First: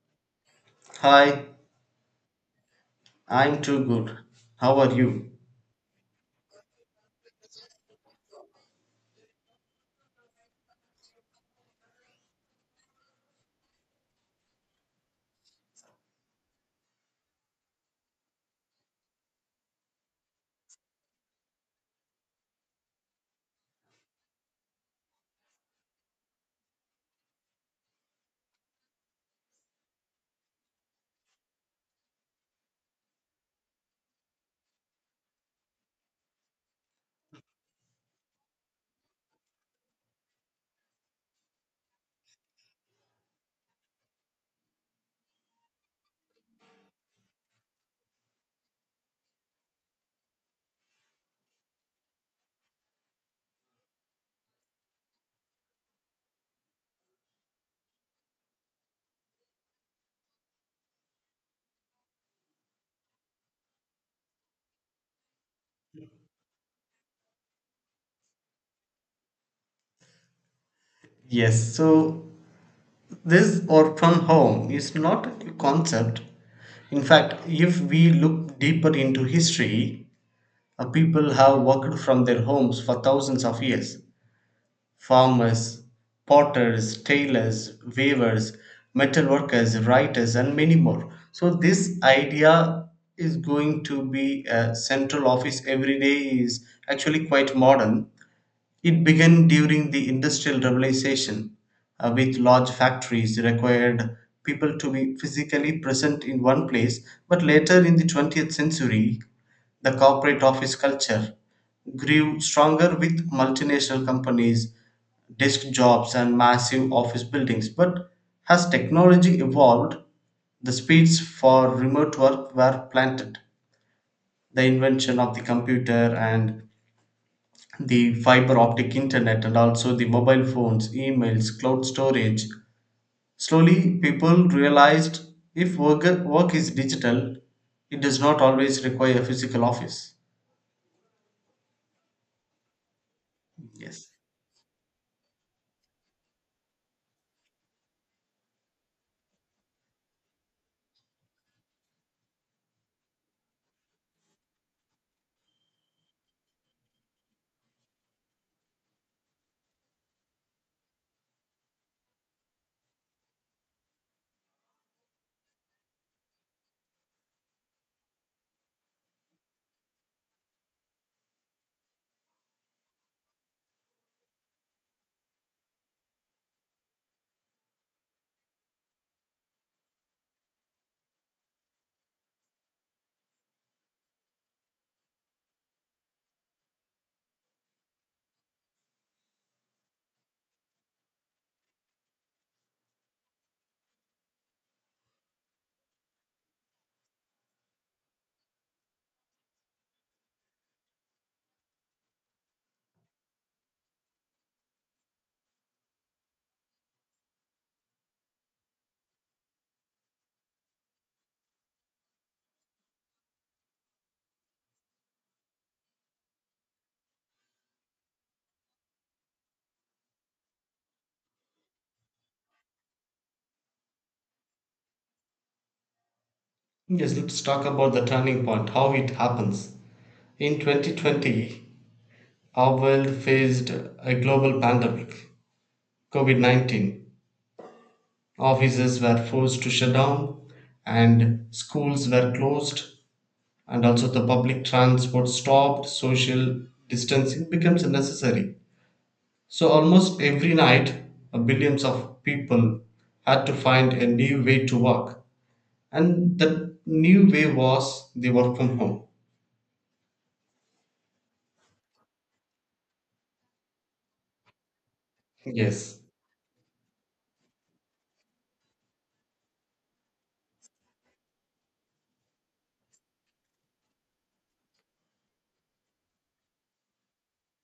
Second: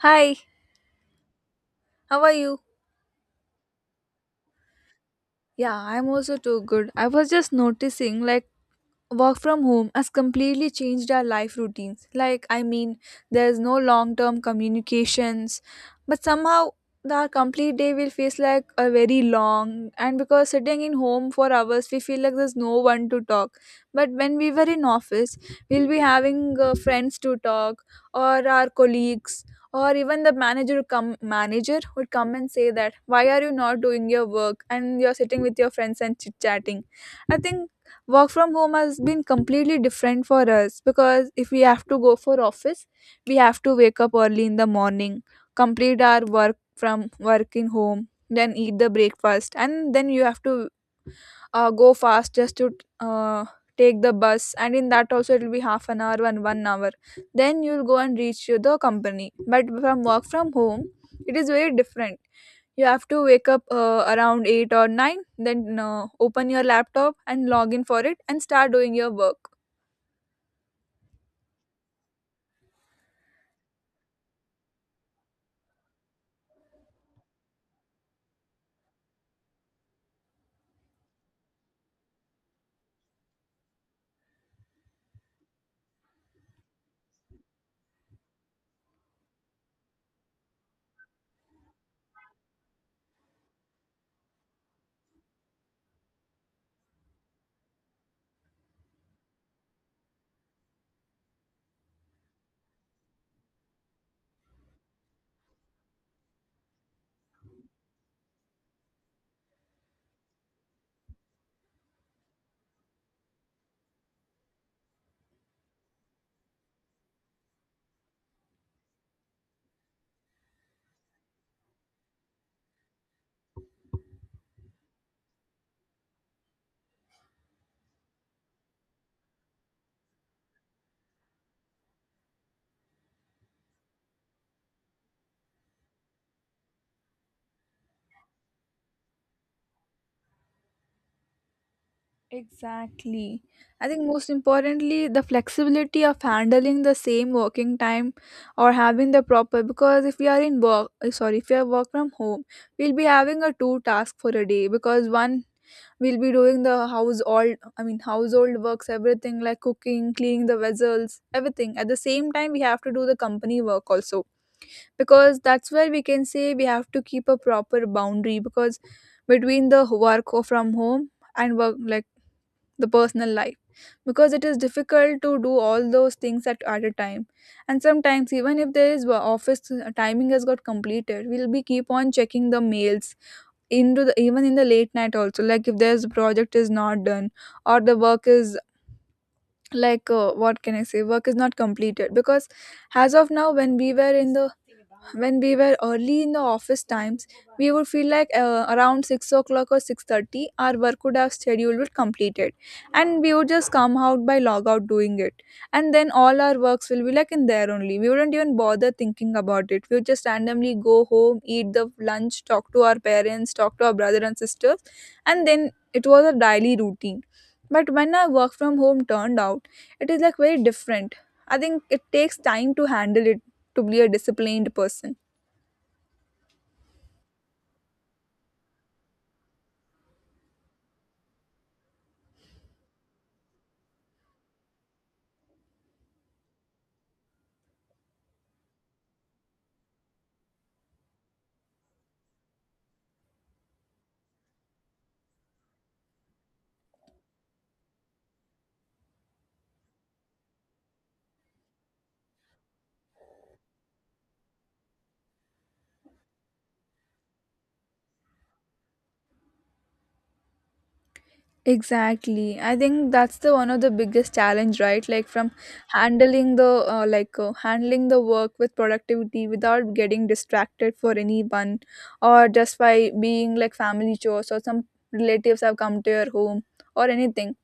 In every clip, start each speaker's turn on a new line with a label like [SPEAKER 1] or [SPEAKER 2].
[SPEAKER 1] Hi,
[SPEAKER 2] Hi,
[SPEAKER 1] how are you?
[SPEAKER 2] I'm too good. How are you?
[SPEAKER 1] Yeah, I'm also too good. I was just noticing like work from home has completely changed our life routines. Like, I mean, there's no long term communications, but somehow the our complete day will feel like a very long and because sitting in home for hours we feel like there's no one to talk, but when we were in office we'll be having friends to talk, or our colleagues, or even the manager would come and say that why are you not doing your work and you're sitting with your friends and chit chatting. I think work from home has been completely different for us because if we have to go for office we have to wake up early in the morning, complete our work from working home, then eat the breakfast and then you have to go fast just to uh, take the bus, and in that also it will be half an hour and 1 hour, then you'll go and the company. But from work from home it is very different. You have to wake up around 8 or 9, then open your laptop and log in for it and start doing your work.
[SPEAKER 2] Yes, so this or from home is not a concept. In fact, if we look deeper into history, people have worked from their homes for thousands of years. Farmers, potters, tailors, weavers, metal workers, writers, and many more. So, this idea is going to be a central office every day is actually quite modern. It began during the Industrial Revolution, with large factories required people to be physically present in one place, but later in the 20th century, the corporate office culture grew stronger with multinational companies, desk jobs, and massive office buildings. But as technology evolved, the speeds for remote work were planted. The invention of the computer and the fiber optic internet and also the mobile phones, emails, cloud storage. Slowly, people realized if work is digital, it does not always require a physical office.
[SPEAKER 1] Exactly. I think
[SPEAKER 2] Yes.
[SPEAKER 1] most importantly, the flexibility of handling the same working time or having the proper, because if we are if we are work from home, we'll be having a two task for a day, because one, we'll be doing the house all I mean household works, everything like cooking, cleaning the vessels, everything. At the same time, we have to do the company work also, because that's where we can say we have to keep a proper boundary, because between the work or from home and work, like the personal life, because it is difficult to do all those things at a time. And sometimes even if there is office timing has got completed, we'll be keep on checking the mails into the, even in the late night also, like if there's project is not done, or the work is like what can I say, work is not completed. Because as of now when we were in the when we were early in the office times, we would feel like around 6 o'clock or 6:30, our work would have schedule would completed, and we would just come out by log out doing it, and then all our works will be like in there only, we wouldn't even bother thinking about it, we would just randomly go home, eat the lunch, talk to our parents, talk to our brother and sisters, and then it was a daily routine. But when our work from home turned out, it is like very different. I think it takes time to handle it, to be a disciplined person.
[SPEAKER 2] Yes, let's talk about the turning point, how it happens. In 2020, our world faced a global pandemic, COVID 19. Offices were forced to shut down and schools were closed, and also the public transport stopped, social distancing becomes necessary. So, almost every night, billions of people had to find a new way to work, and that new way was the work from home.
[SPEAKER 1] Exactly. I think that's the one of the biggest challenge, right? Like from
[SPEAKER 2] Yes.
[SPEAKER 1] handling the handling the work with productivity without getting distracted for anyone, or just by being like family chores, or some relatives have come to your home, or anything.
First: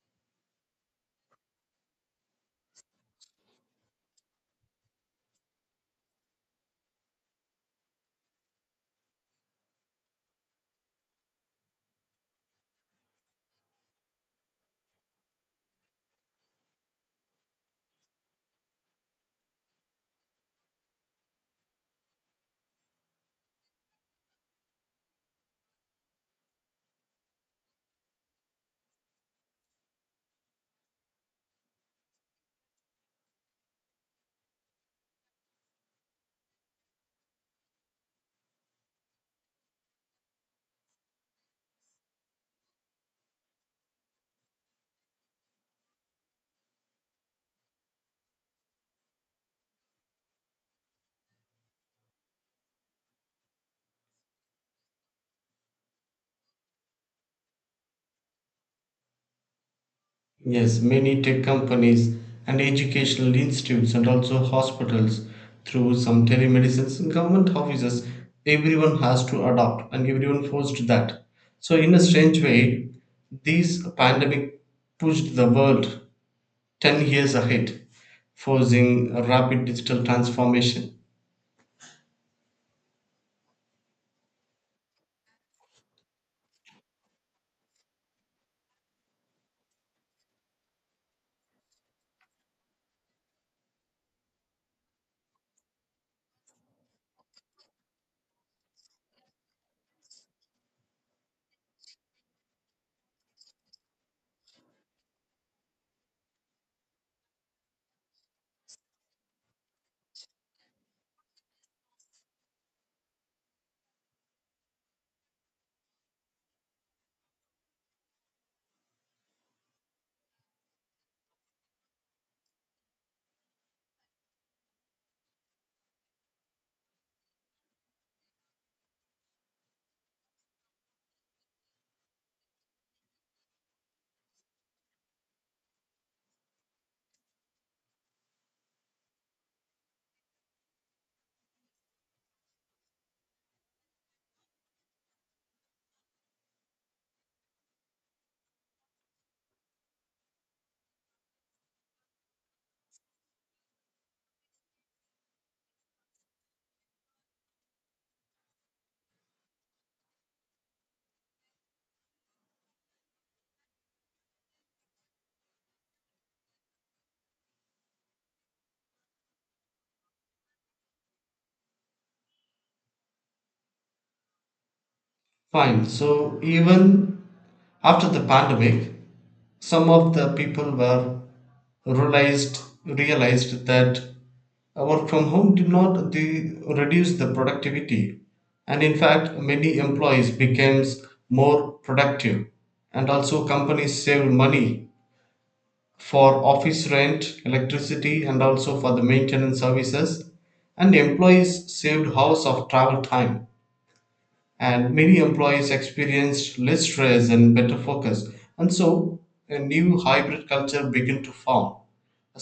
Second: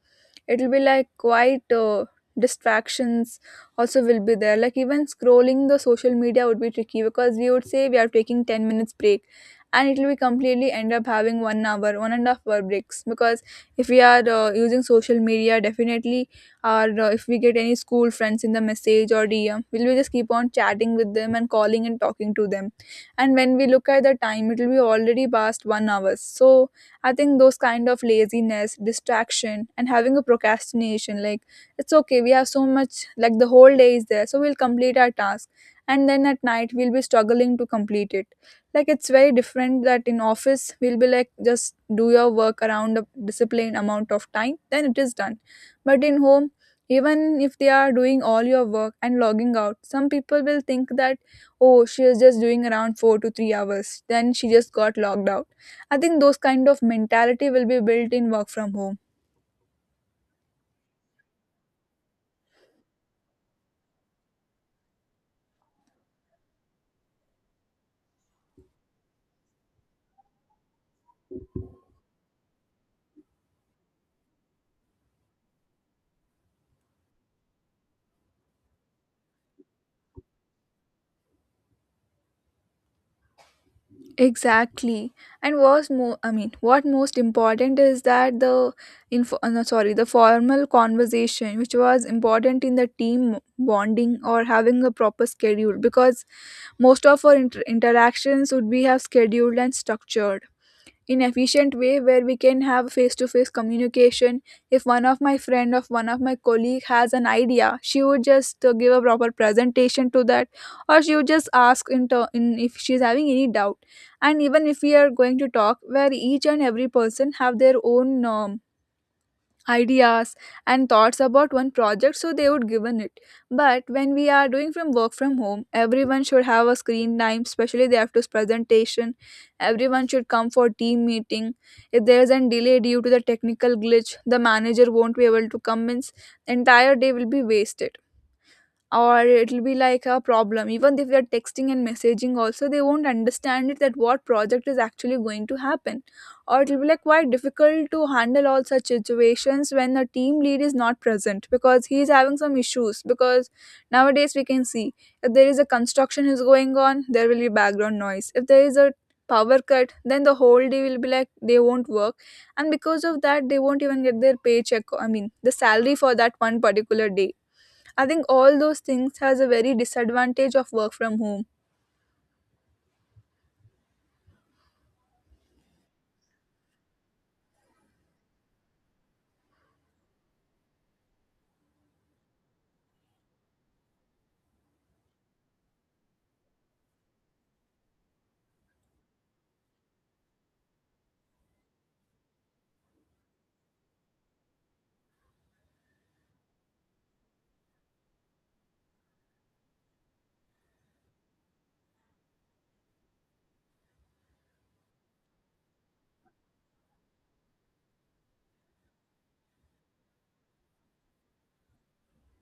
[SPEAKER 1] It'll be like quite distractions also will be there, like even scrolling the social media would be tricky, because we would say we are taking 10 minutes break, and it will be completely end up having 1 hour, 1.5 hour breaks, because if we are using social media definitely, or if we get any school friends in the message or dm, will we just keep on chatting with them and calling and talking to them, and when we look at the time it will be already past 1 hour. So I think those kind of laziness, distraction, and having a procrastination, like it's okay, we have so much, like the whole day is there, so we'll complete our task. And then at night, we'll be struggling to complete it. Like it's very different that in office, we'll be like, just do your work around a disciplined amount of time, then it is done. But in home, even if they are doing all your work and logging out, some people will think that oh she is just doing around 4 to 3 hours then she just got logged out. I think those kind of mentality will be built in work from home.
[SPEAKER 2] Yes, many tech companies and educational institutes and also hospitals through some telemedicines and government offices, everyone has to adopt and everyone forced that. So in a strange way, this pandemic pushed the world 10 years ahead, forcing a rapid digital transformation.
[SPEAKER 1] Exactly. And what's more, I mean, what most important is that the info, no, sorry, the formal conversation, which was important in the team bonding or having a proper schedule, because most of our interactions would be have scheduled and structured, in efficient way where we can have face to face communication. If one of my colleague has an idea, she would just give a proper presentation to that, or she would just ask in, ter- in if she's having any doubt. And even if we are going to talk where each and every person have their own ideas and thoughts about one project, so they would given it. But when we are doing from work from home, everyone should have a screen time, especially they have to presentation, everyone should come for team meeting. If there is a delay due to the technical glitch, the manager won't be able to convince, entire day will be wasted, or it'll be like a problem even if we are texting and messaging also, they won't understand it that what project is actually going to happen, or it'll be like quite difficult to handle all such situations when the team lead is not present because he is having some issues. Because nowadays we can see, if there is a construction is going on, there will be background noise. If there is a power cut, then the whole day will be like they won't work, and because of that they won't even get their paycheck, I mean the salary for that one particular day. I think all those things has a very disadvantage of work from home.
[SPEAKER 2] Fine. So even after the pandemic, some of the people were realized that work from home did not reduce the productivity, and in fact many employees became more productive, and also companies saved money for office rent, electricity, and also for the maintenance services, and employees saved hours of travel time, and many employees experienced less stress and better focus. And so a new hybrid culture began to form.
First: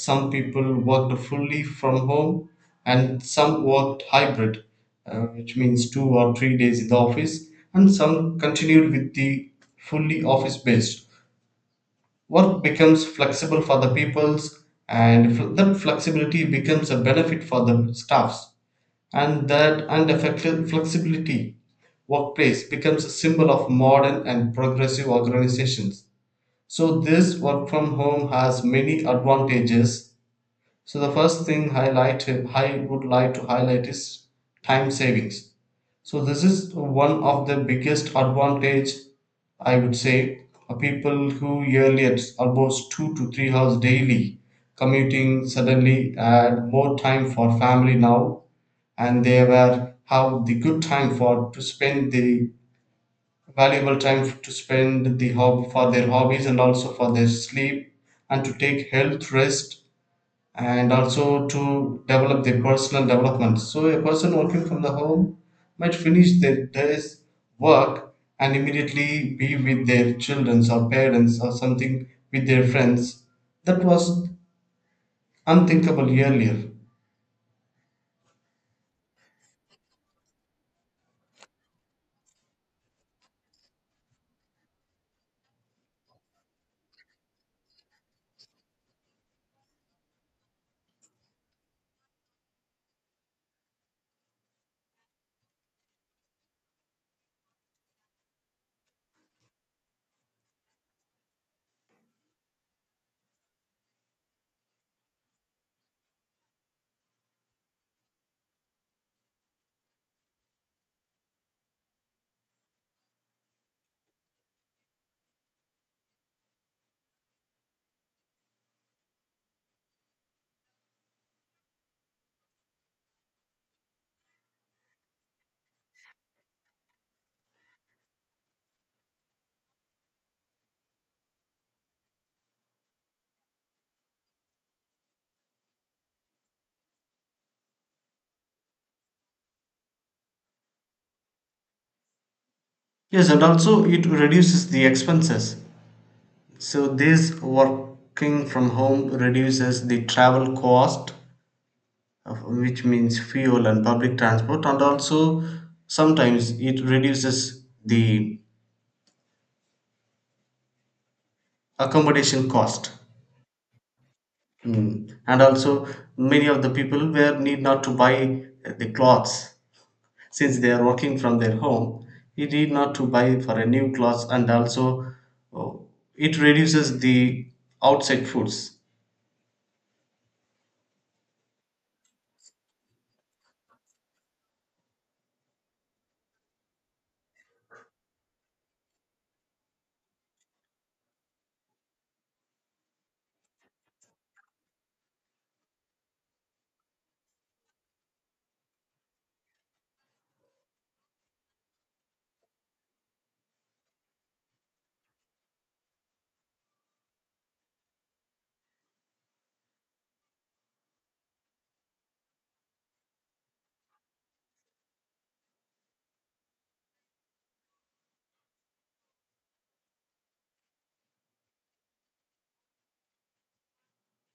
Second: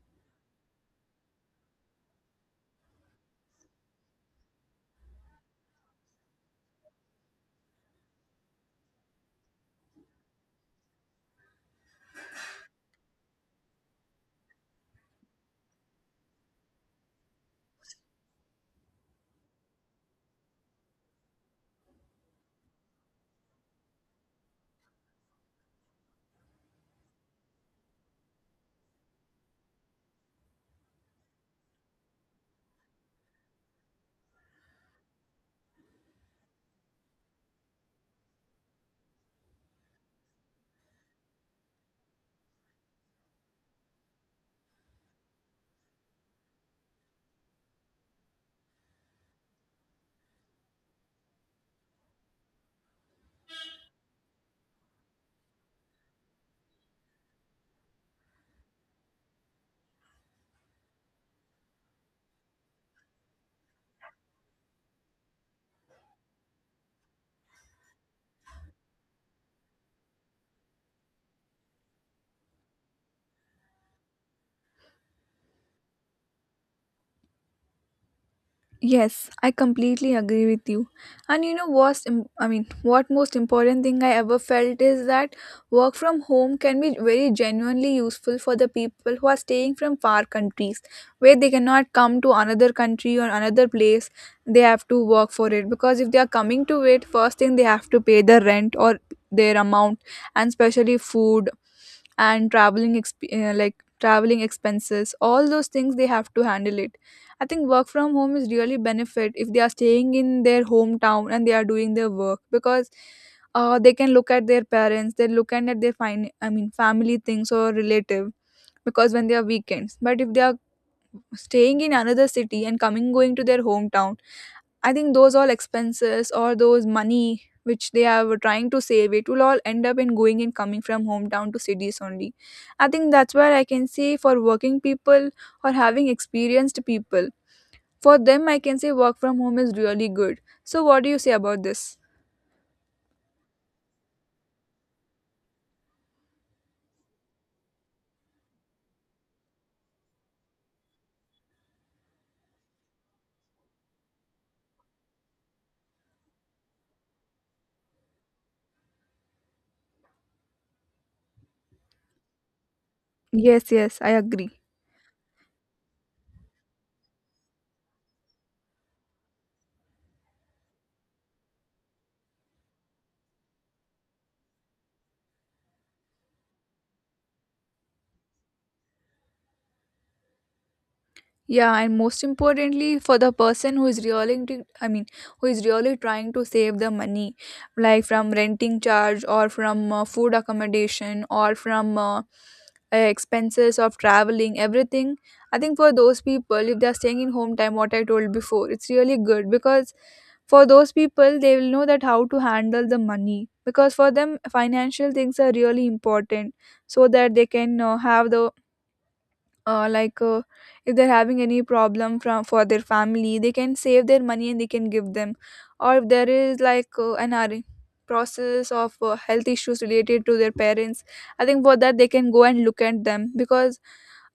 [SPEAKER 2] Some people worked fully from home, and some worked hybrid, which means 2 or 3 days in the office, and some continued with the fully office based. Work becomes flexible for the peoples, and that flexibility becomes a benefit for the staffs, and that and unaffected flexibility workplace becomes a symbol of modern and progressive organizations. So, this work from home has many advantages, so the first thing highlighted I would like to highlight is time savings. So this is one of the biggest advantage, I would say. People who earlier almost 2 to 3 hours daily commuting suddenly had more time for family now, and they were have the good time for to spend the valuable time to spend the hob for their hobbies and also for their sleep and to take health rest and also to develop their personal development. So a person working from the home might finish their day's work and immediately be with their children or parents or something with their friends. That was unthinkable earlier.
[SPEAKER 1] Yes, I completely agree with you. And you know I mean, what most important thing I ever felt is that work from home can be very genuinely useful for the people who are staying from far countries, where they cannot come to another country or another place. They have to work for it, because if they are coming to it, first thing they have to pay the rent or their amount, and especially food, and traveling expenses, all those things they have to handle it. I think work from home is really benefit if they are staying in their hometown and they are doing their work, because they can look at their parents, they looking at their I mean, family things or relative, because when they are weekends. But if they are staying in another city and coming going to their hometown, I think those all expenses or those money which they are trying to save, it will all end up in going and coming from hometown to cities only. I think that's where I can say for working people or having experienced people, for them, I can say work from home is really good. So, what do you say about this?
[SPEAKER 2] Yes, and also it reduces the expenses. So this working from home reduces the travel cost, which means fuel and public transport, and also sometimes it reduces the accommodation cost.
[SPEAKER 1] Yes, yes, I agree.
[SPEAKER 2] Mm. And also many of the people were need not to buy the clothes, since they are working from their home, you need not to buy for a new clothes, and also uh, it reduces the outside foods.
[SPEAKER 1] Yeah, and most importantly, for the person who is really, I mean, who is really trying to save the money, like from renting charge, or from food accommodation, or from expenses of traveling, everything. I think for those people, if they're staying in home time, what I told before, it's really good because for those people, they will know that how to handle the money because for them, financial things are really important so that they can have the like if they're having any problem from for their family they can save their money and they can give them, or if there is like process of health issues related to their parents. I think for that they can go and look at them because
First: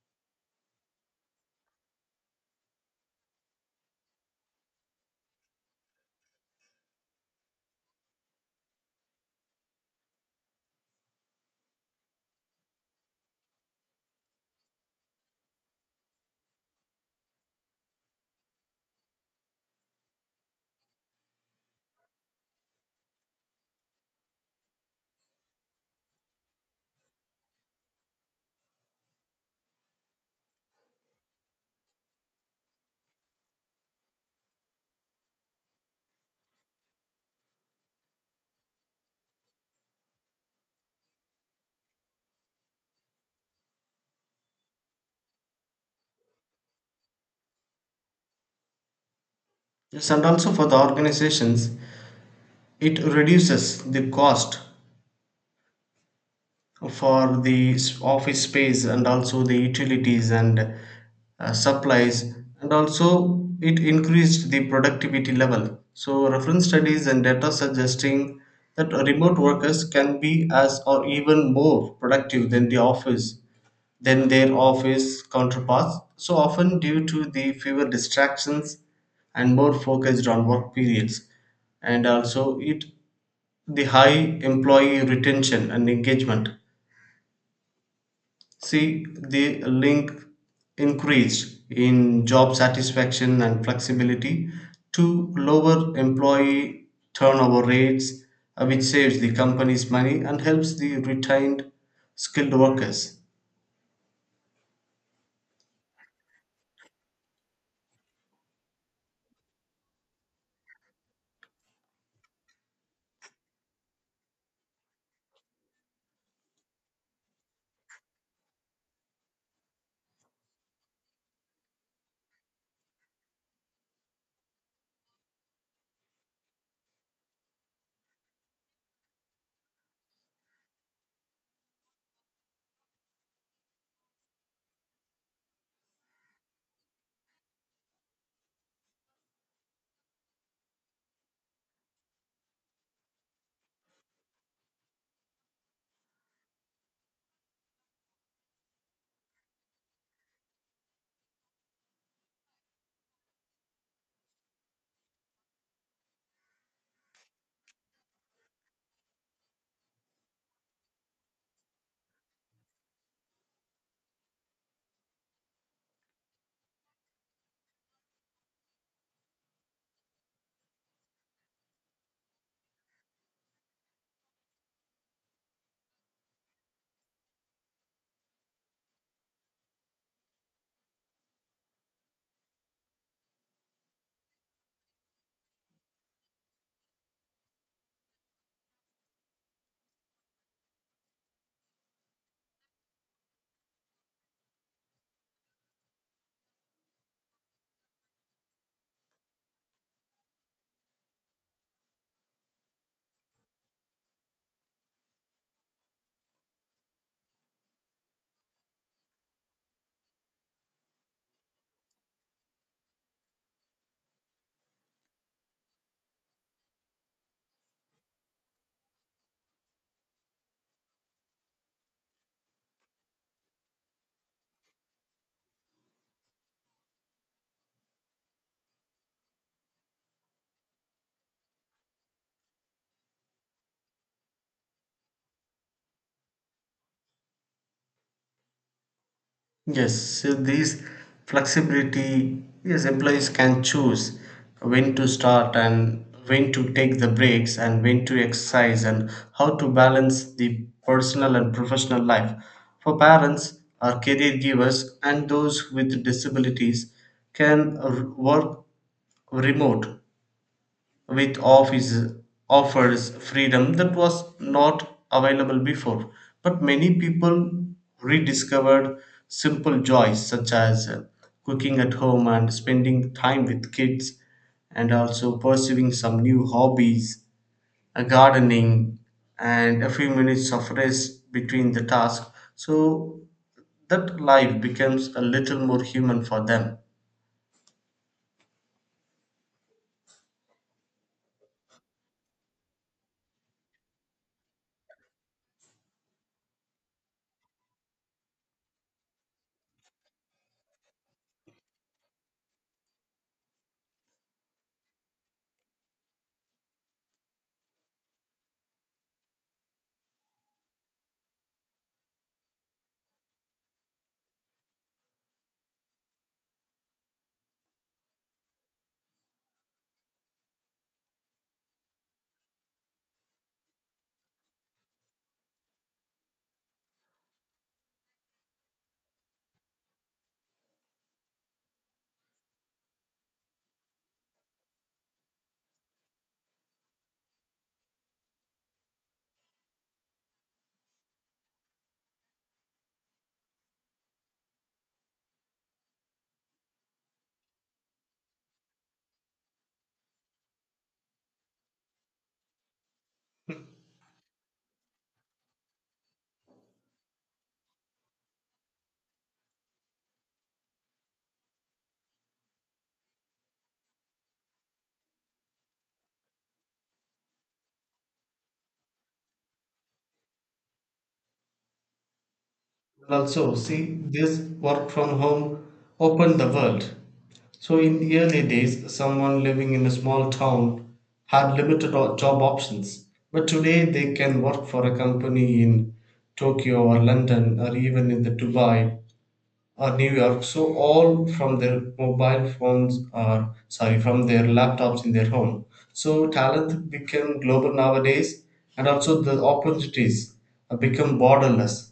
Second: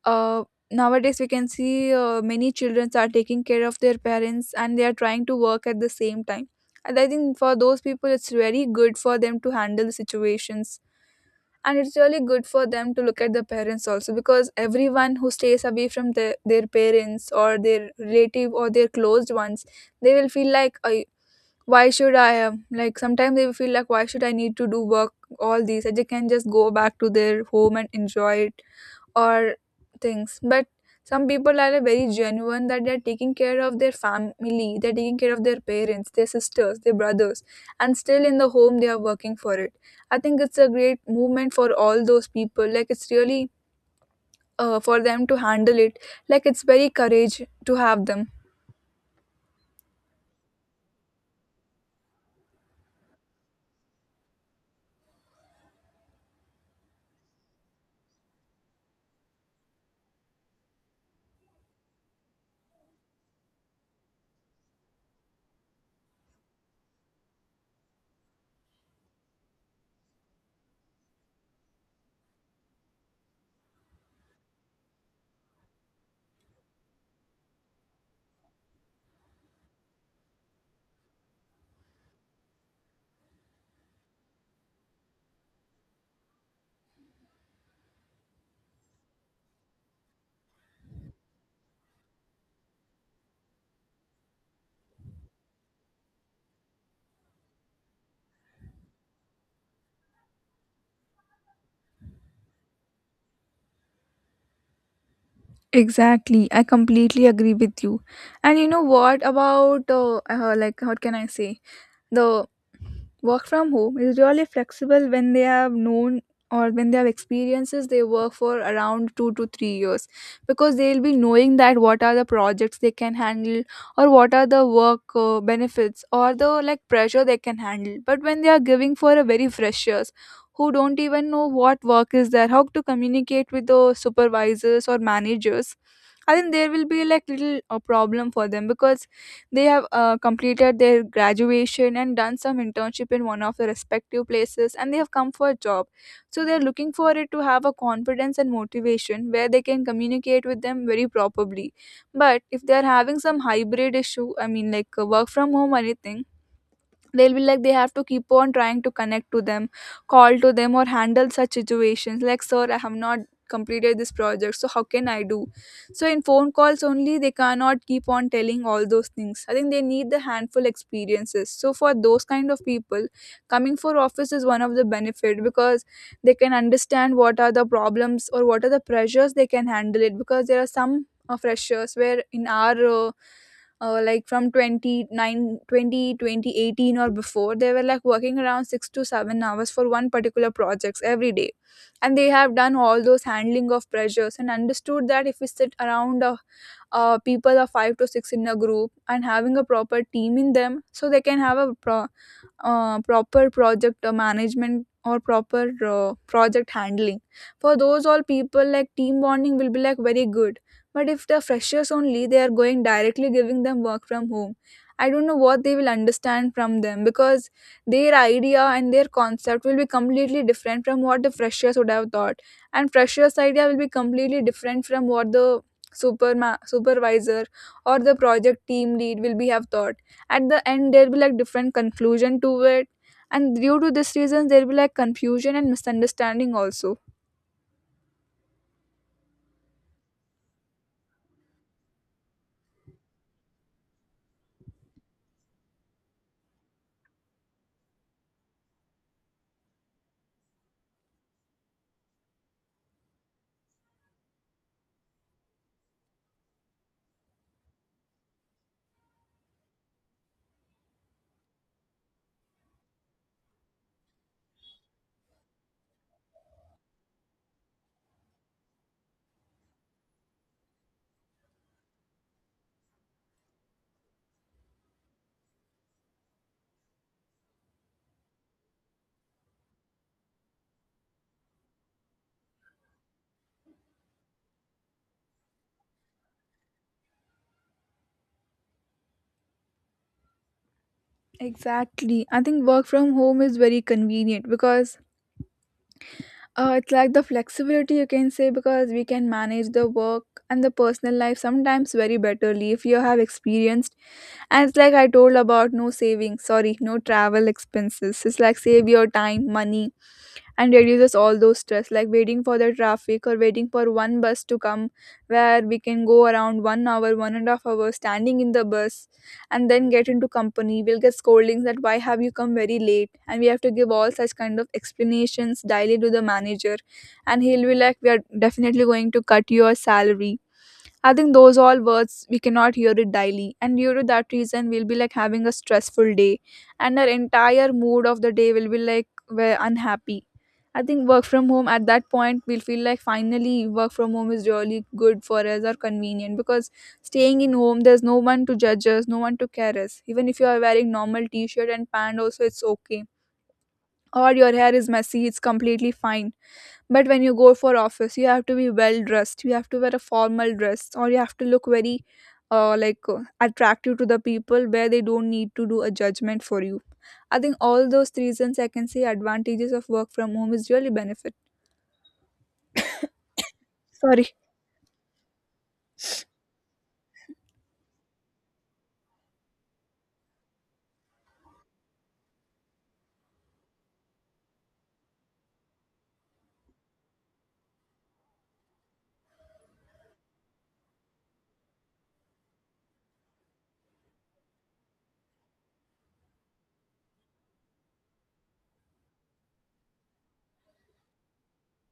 [SPEAKER 1] uh, nowadays we can see many children are taking care of their parents and they are trying to work at the same time. And I think for those people it's very good for them to handle the situations, and it's really good for them to look at the parents also because everyone who stays away from their parents or their relative or their closed ones, they will feel like I, why should I like sometimes they will feel like why should I need to do work, all these can just go back to their home and enjoy it, or things. But some people are very genuine that they're taking care of their family, they're taking care of their parents, their sisters, their brothers, and still in the home they are working for it. I think it's a great movement for all those people, like it's really for them to handle it, like it's very courage to have them.
[SPEAKER 2] Yes, and also for the organizations it reduces the cost for the office space and also the utilities and supplies, and also it increased the productivity level, so reference studies and data suggesting that remote workers can be as or even more productive than the office than their office counterparts, so often due to the fewer distractions and more focused on work periods, and also it the high employee retention and engagement. See, the link increased in job satisfaction and flexibility to lower employee turnover rates, which saves the company's money and helps the retained skilled workers.
[SPEAKER 1] Exactly, I completely agree with you. And you know what about like what can I say? The. Work from home is really flexible when they have known, or when they have experiences they work for around 2 to 3 years, because they'll be knowing that what are the projects they can handle, or what are the work benefits or the like pressure they can handle. But when they are giving for a very freshers who don't even know what work is there, how to communicate with the supervisors or managers, I think there will be like little a problem for them because they have completed their graduation and done some internship in one of the respective places and they have come for a job. So they're looking for it to have a confidence and motivation where they can communicate with them very properly. But if they're having some hybrid issue, I mean like work from home or anything, they'll be like they have to keep on trying to connect to them, call to them or handle such situations like, sir, I have not completed this project, so how can I do. So in phone calls only they cannot keep on telling all those things. I think they need the handful experiences, so for those kind of people, coming for office is one of the benefit because they can understand what are the problems or what are the pressures they can handle it, because there are some freshers where in our like from 29, 20 2018 or before, they were like working around 6 to 7 hours for one particular projects every day, and they have done all those handling of pressures and understood that if we sit around people of 5 to 6 in a group and having a proper team in them, so they can have a proper project management or proper project handling. For those all people like team bonding will be like very good, but if the freshers only, they are going directly giving them work from home. I don't know what they will understand from them because their idea and their concept will be completely different from what the freshers would have thought. And freshers' idea will be completely different from what the supervisor or the project team lead will be have thought. At the end, there will be like different conclusion to it. And due to this reason, there will be like confusion and misunderstanding also.
[SPEAKER 2] Yes, so these flexibility, yes, employees can choose when to start and when to take the breaks and when to exercise and how to balance the personal and professional life. For parents or career givers and those with disabilities can work remote with office offers freedom that was not available before. But many people rediscovered simple joys such as cooking at home and spending time with kids, and also pursuing some new hobbies, a gardening, and a few minutes of rest between the tasks. So that life becomes a little more human for them.
[SPEAKER 1] Exactly. I think work from home is very convenient because it's like the flexibility you can say, because we can manage the work and the personal life sometimes very betterly if you have experienced. And it's like I told about no savings, sorry, no travel expenses. It's like save your time, money, and reduces all those stress, like waiting for the traffic or waiting for one bus to come where we can go around 1 hour, 1.5 hour standing in the bus, and then get into company we'll get scoldings that why have you come very late, and we have to give all such kind of explanations daily to the manager, and he'll be like we are definitely going to cut your salary. I think those all words we cannot hear it daily, and due to that reason, we'll be like having a stressful day, and our entire mood of the day will be like we're unhappy. I think work from home at that point we'll feel like finally work from home is really good for us or convenient because staying in home there's no one to judge us, no one to care us. Even if you are wearing normal t-shirt and pant also it's okay. Or your hair is messy, it's completely fine, but when you go for office, you have to be well dressed. You have to wear a formal dress, or you have to look very, attractive to the people where they don't need to do a judgment for you. I think all those reasons I can say advantages of work from home is really benefit.
[SPEAKER 2] And also see
[SPEAKER 1] Sorry.
[SPEAKER 2] this work from home opened the world, so in the early days someone living in a small town had limited job options, but today they can work for a company in Tokyo or London or even in the Dubai or New York, so all from their mobile phones or sorry from their laptops in their home. So talent became global nowadays, and also the opportunities become borderless.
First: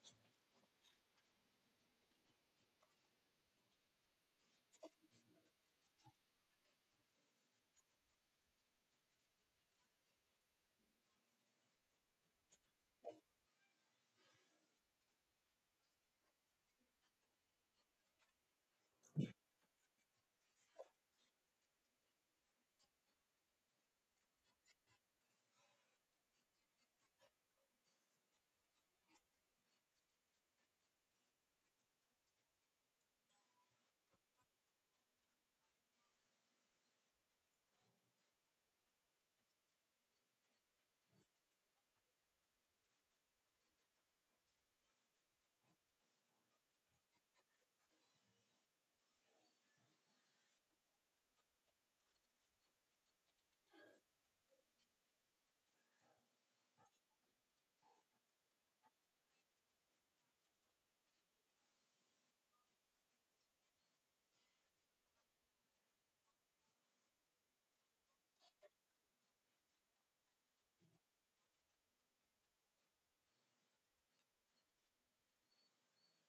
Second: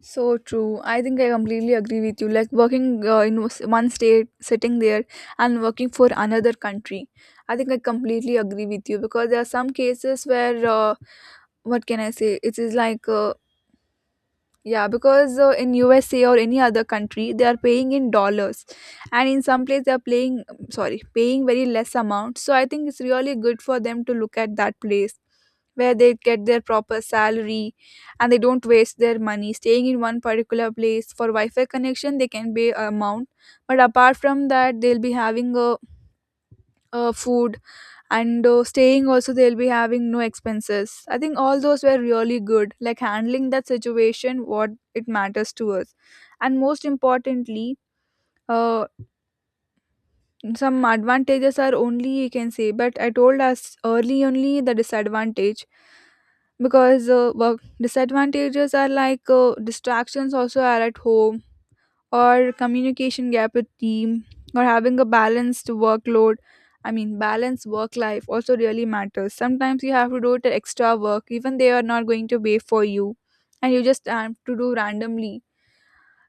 [SPEAKER 1] So true. I think I completely agree with you. Like working in one state, sitting there, and working for another country. I think I completely agree with you because there are some cases where what can I say? It is like yeah, because in USA or any other country, they are paying in dollars, and in some place they are playing, sorry, paying very less amount. So I think it's really good for them to look at that place where they get their proper salary, and they don't waste their money staying in one particular place for Wi-Fi connection. They can pay a amount, but apart from that, they'll be having a food and staying also they'll be having no expenses. I think all those were really good, like handling that situation what it matters to us. And most importantly, uh, some advantages are only you can say, but I told us early only the disadvantage, because work disadvantages are like distractions also are at home, or communication gap with team, or having a balanced workload. I mean balanced work life also really matters. Sometimes you have to do the extra work even they are not going to pay for you, and you just have to do randomly.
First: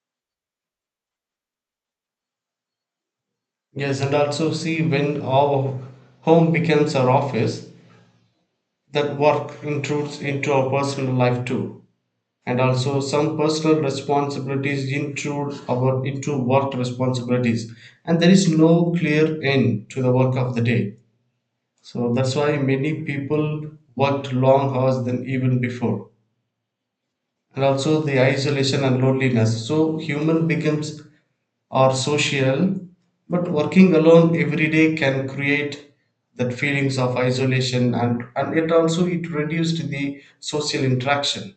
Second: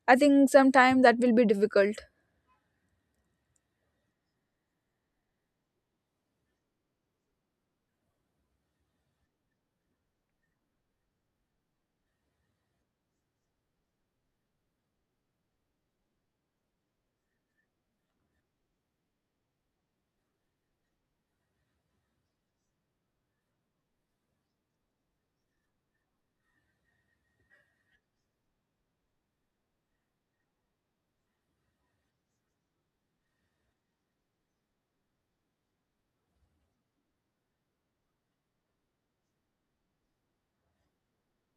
[SPEAKER 1] I think sometimes that will be difficult.
[SPEAKER 2] Yes, and also see when our home becomes our office, that work intrudes into our personal life too. And also some personal responsibilities intrude our into work responsibilities. And there is no clear end to the work of the day. So that's why many people worked long hours than even before. And also the isolation and loneliness. So human becomes or social, but working alone every day can create that feelings of isolation, and it also it reduced the social interaction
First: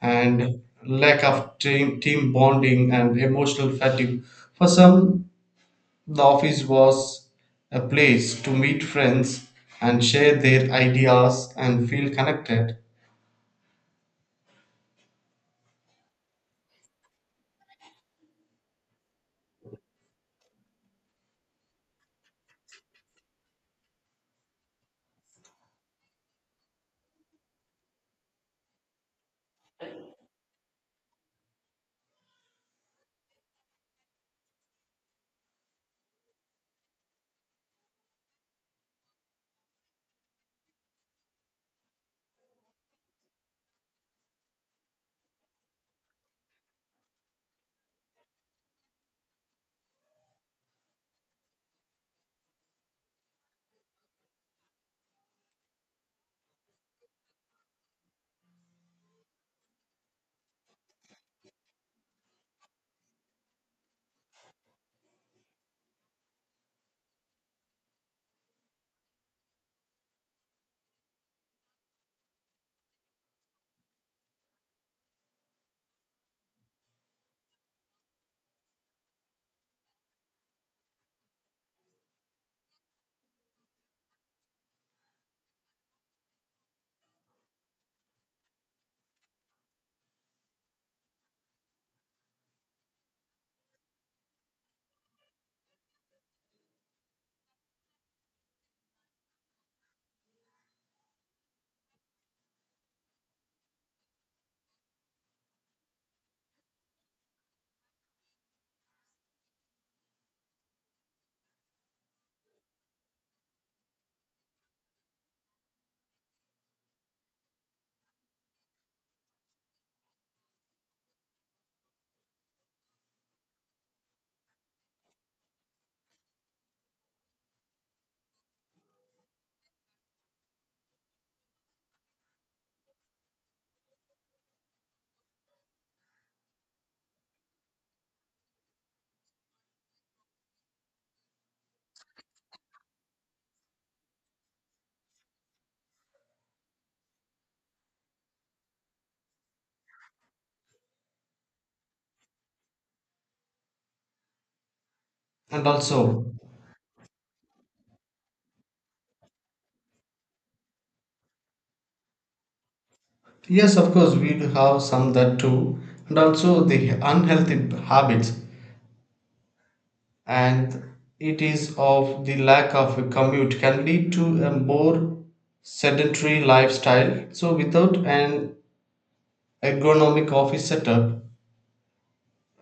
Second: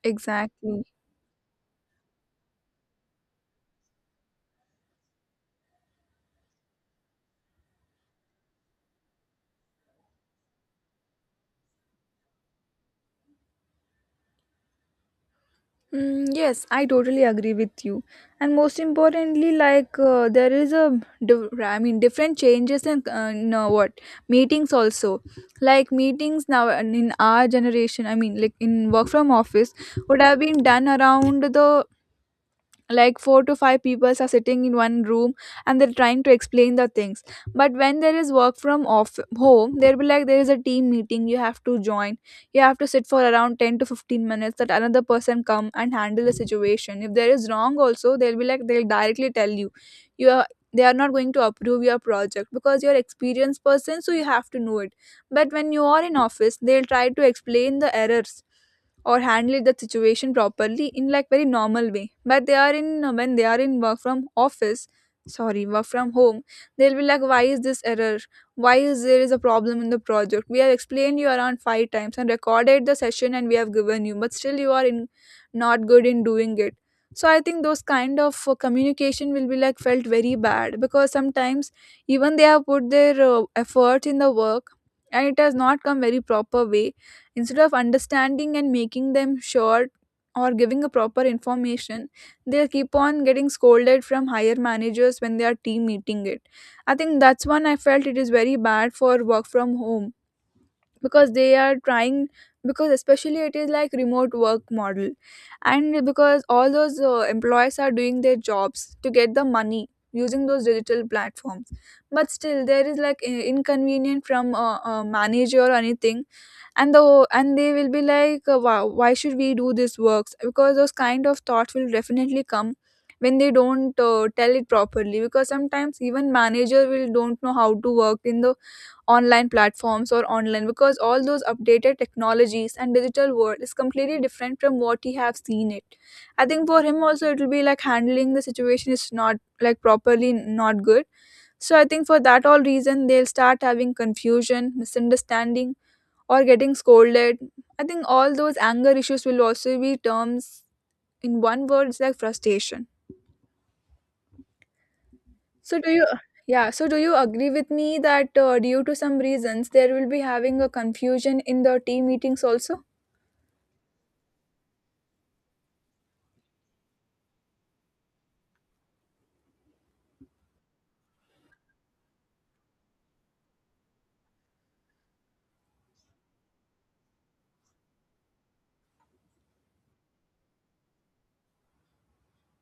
[SPEAKER 2] and
[SPEAKER 1] Exactly.
[SPEAKER 2] lack of team bonding and emotional fatigue. For some, the office was a place to meet friends and share their ideas and feel connected.
[SPEAKER 1] Mm, yes, I totally agree with you. And most importantly, like there is a I mean, different changes in, what, meetings also. Like meetings now and in our generation, I mean, like in work from office, would have been done around the, like 4 to 5 people are sitting in one room and they're trying to explain the things. But when there is work from off home, there'll be like there is a team meeting you have to join, you have to sit for around 10 to 15 minutes, that another person come and handle the situation. If there is wrong also, they'll be like they'll directly tell you, you are, they are not going to approve your project because you're experienced person so you have to know it. But when you are in office they'll try to explain the errors, or handle the situation properly in like very normal way, but they are in when they are in work from office, sorry work from home, they'll be like why is this error, why is there is a problem in the project, we have explained you around 5 times and recorded the session and we have given you, but still you are in not good in doing it. So I think those kind of communication will be like felt very bad because sometimes even they have put their effort in the work, and it has not come very proper way. Instead of understanding and making them sure, or giving a proper information, they'll keep on getting scolded from higher managers when they are team meeting it. I think that's one I felt it is very bad for work from home, because they are trying, because especially it is like remote work model, and because all those employees are doing their jobs to get the money using those digital platforms, but still there is like inconvenient from a manager or anything, and the, and they will be like wow, why should we do this works, because those kind of thoughts will definitely come when they don't tell it properly, because sometimes even manager will don't know how to work in the online platforms or online because all those updated technologies and digital world is completely different from what he have seen it. I think for him also it will be like handling the situation is not like properly not good. So I think for that all reason they'll start having confusion, misunderstanding, or getting scolded. I think all those anger issues will also be terms, in one word it's like frustration.
[SPEAKER 2] And
[SPEAKER 1] So do you,
[SPEAKER 2] also,
[SPEAKER 1] yeah, so do you agree with me that due to some reasons there will be having a confusion in the team meetings also?
[SPEAKER 2] yes, of course, we do have some that too. And also the unhealthy habits and it is of the lack of a commute can lead to a more sedentary lifestyle. So without an ergonomic office setup,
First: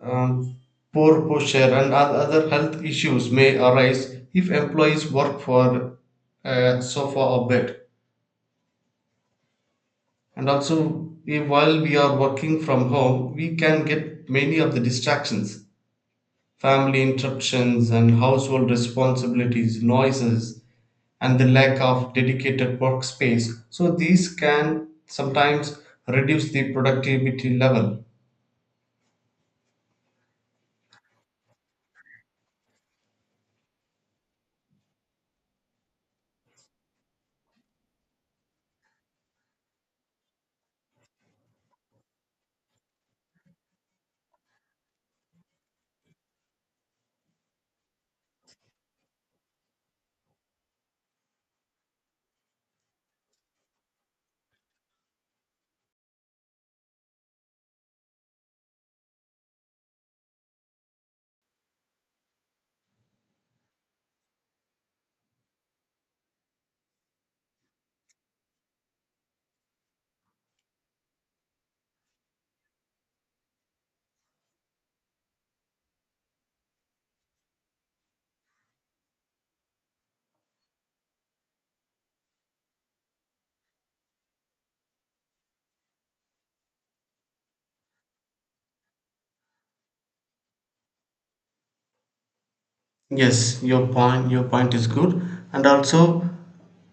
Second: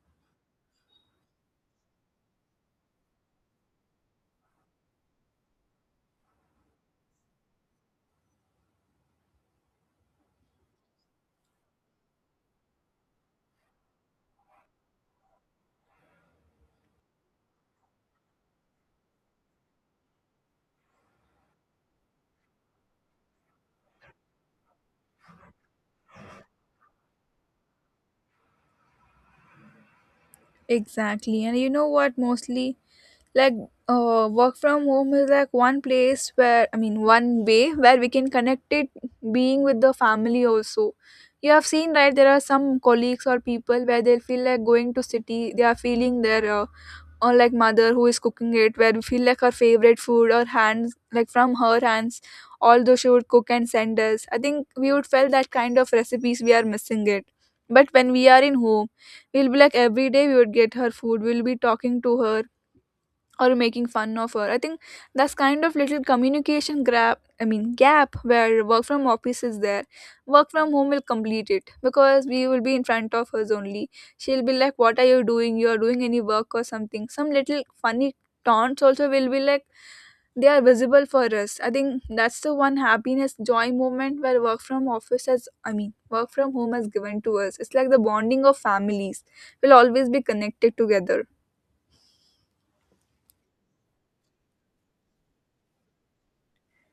[SPEAKER 2] um, poor posture and other health issues may arise if employees work for a sofa or bed. And also, if while we are working from home, we can get many of the distractions, family interruptions and household responsibilities, noises, and the lack of dedicated workspace. So these can sometimes reduce the productivity level.
[SPEAKER 1] Exactly. And you know what mostly, like work from home is like one place where I mean one way where we can connect it, being with the family also. You have seen, right? There are some colleagues or people where they feel like going to city they are feeling their unlike mother who is cooking it where we feel like our favorite food or hands like from her hands. Although she would cook and send us, I think we would felt that kind of recipes we are missing it. But when we are in home, we'll be like every day we would get her food, we'll be talking to her or making fun of her. I think that's kind of little communication gap. Gap where work from office is there. Work from home will complete it because we will be in front of us only. She'll be like, "What are you doing? You are doing any work or something?" Some little funny taunts also will be like they are visible for us. I think that's the one happiness joy moment where work from office has work from home has given to us. It's like the bonding of families will always be connected together.
[SPEAKER 2] Yes, your point is good, and also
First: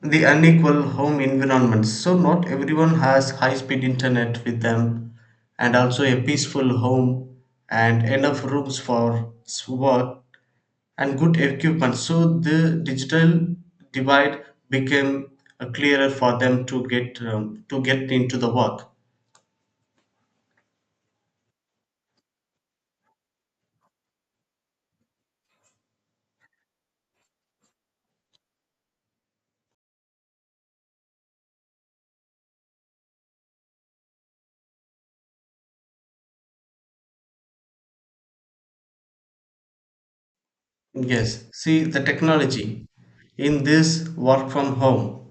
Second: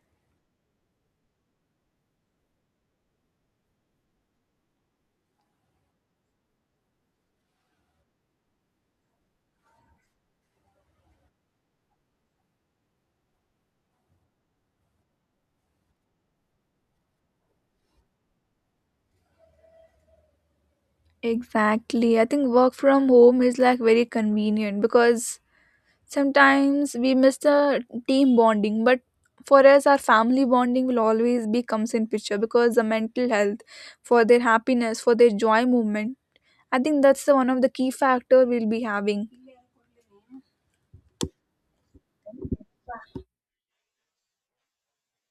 [SPEAKER 2] the unequal home environments. So not everyone has high speed internet with them and also a peaceful home and enough rooms for work and good equipment. So the digital divide became clearer for them to get into the work.
[SPEAKER 1] Exactly. I think work from home is like very convenient because sometimes we miss the team bonding, but for us, our family bonding will always be comes in picture because the mental health, for their happiness, for their joy movement. I think that's the one of the key factor we'll be having.
[SPEAKER 2] Yes, see the technology in this work from home.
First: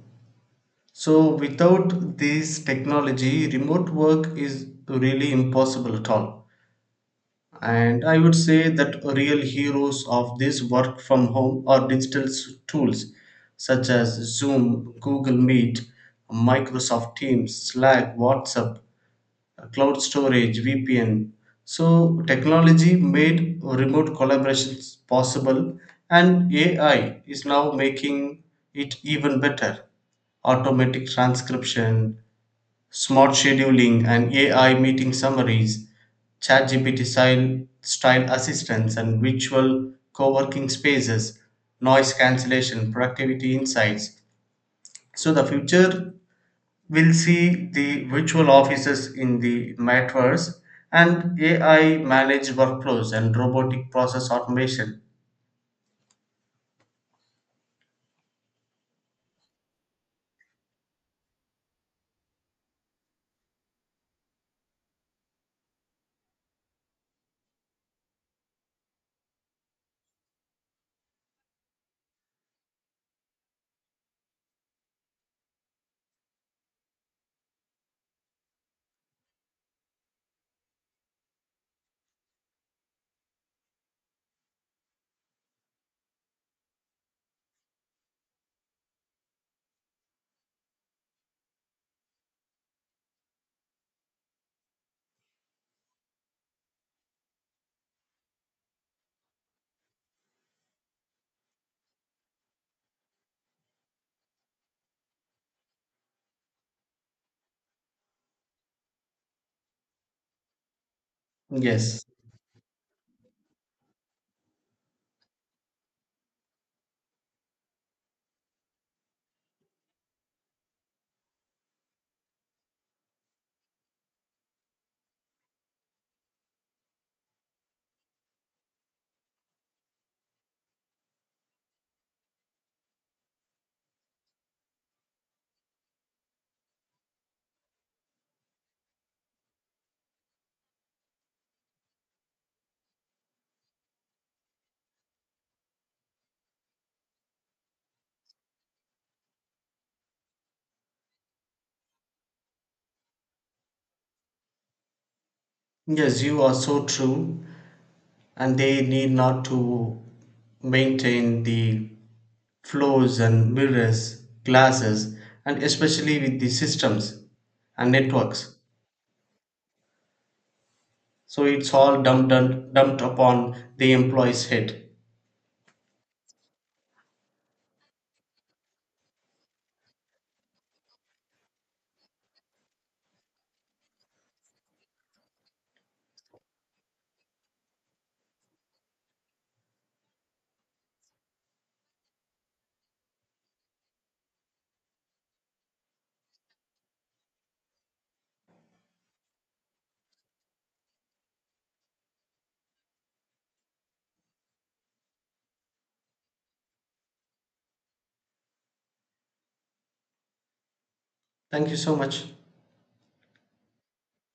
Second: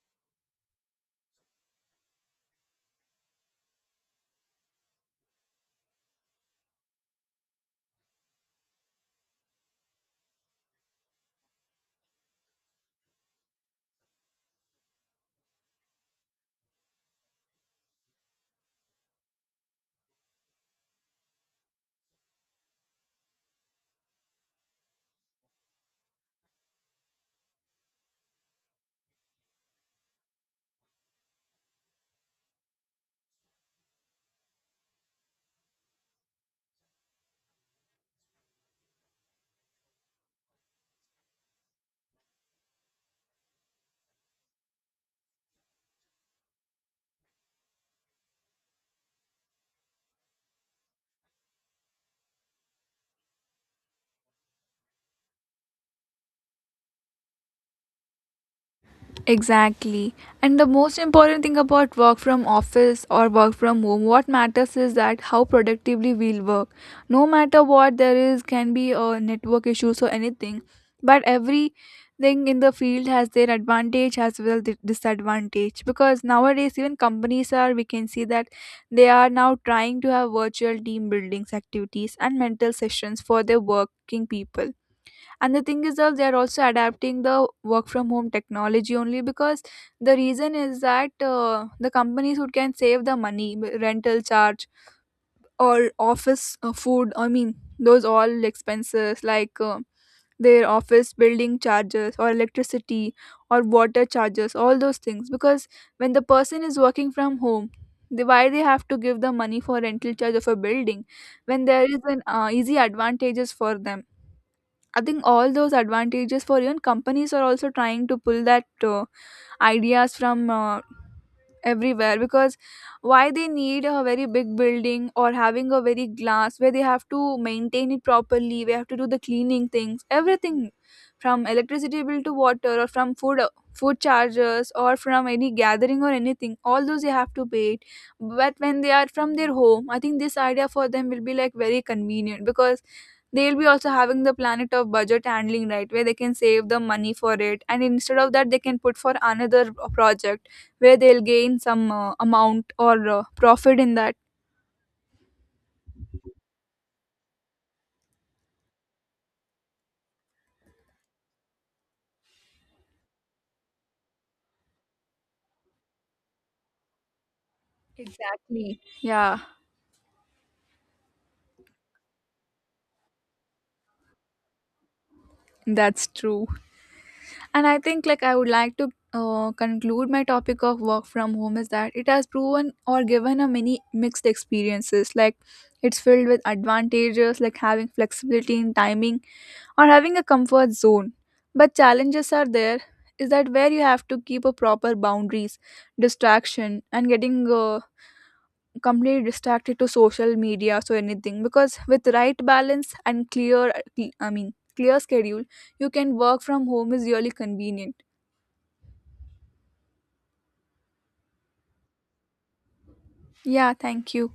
[SPEAKER 2] So, without this technology, remote work is really impossible at all. And I would say that real heroes of this work from home are digital tools such as Zoom, Google Meet, Microsoft Teams, Slack, WhatsApp, cloud storage, VPN. So technology made remote collaborations possible, and AI is now making it even better. Automatic transcription, smart scheduling and AI meeting summaries, ChatGPT style assistants and virtual co-working spaces, noise cancellation, productivity insights. So the future we'll see the virtual offices in the metaverse and AI managed workflows and robotic process automation.
[SPEAKER 1] Exactly. And the most important thing about work from office or work from home, what matters is that how productively we'll work. No matter what there is, can be network issues or anything. But everything in the field has their advantage as well the disadvantage. Because nowadays, even companies are, we can see that they are now trying to have virtual team buildings activities and mental sessions for their working people, and the thing is that they are also adapting the work from home technology only because the reason is that the companies who can save the money, rental charge or office food, I mean, those all expenses like their office building charges or electricity or water charges, all those things. Because when the person is working from home, they, why they have to give the money for rental charge of a building when there is
[SPEAKER 2] Yes,
[SPEAKER 1] an easy advantages for them. I think all those advantages, for even companies are also trying to pull that ideas from everywhere, because why they need a very big building or having a very glass where they have to maintain it properly, we have to do the cleaning things, everything, from electricity bill to water or from food charges or from any gathering or anything, all those they have to pay it. But when they are from their home, I think this idea for them will be like very convenient because they'll be also having the planet of budget handling, right, where they can save the money for it, and instead of that they can put for another project where they'll gain some amount or profit in that.
[SPEAKER 2] yes, you are so true, and they need not to maintain the floors and mirrors, glasses, and especially with the systems and networks.
[SPEAKER 1] Exactly, yeah.
[SPEAKER 2] So it's all dumped upon the employee's head.
[SPEAKER 1] That's true. And I think, like, I would like to conclude my topic of work from home is that it has proven or given a many mixed experiences. Like, it's filled with advantages like having flexibility in timing or having a comfort zone. But challenges are there, is that where you have to keep a proper boundaries, distraction and getting completely distracted to social media so anything, because with right balance and clear, clear schedule, you can work from home is really convenient.
[SPEAKER 2] Thank you so much.
[SPEAKER 1] Yeah, thank you.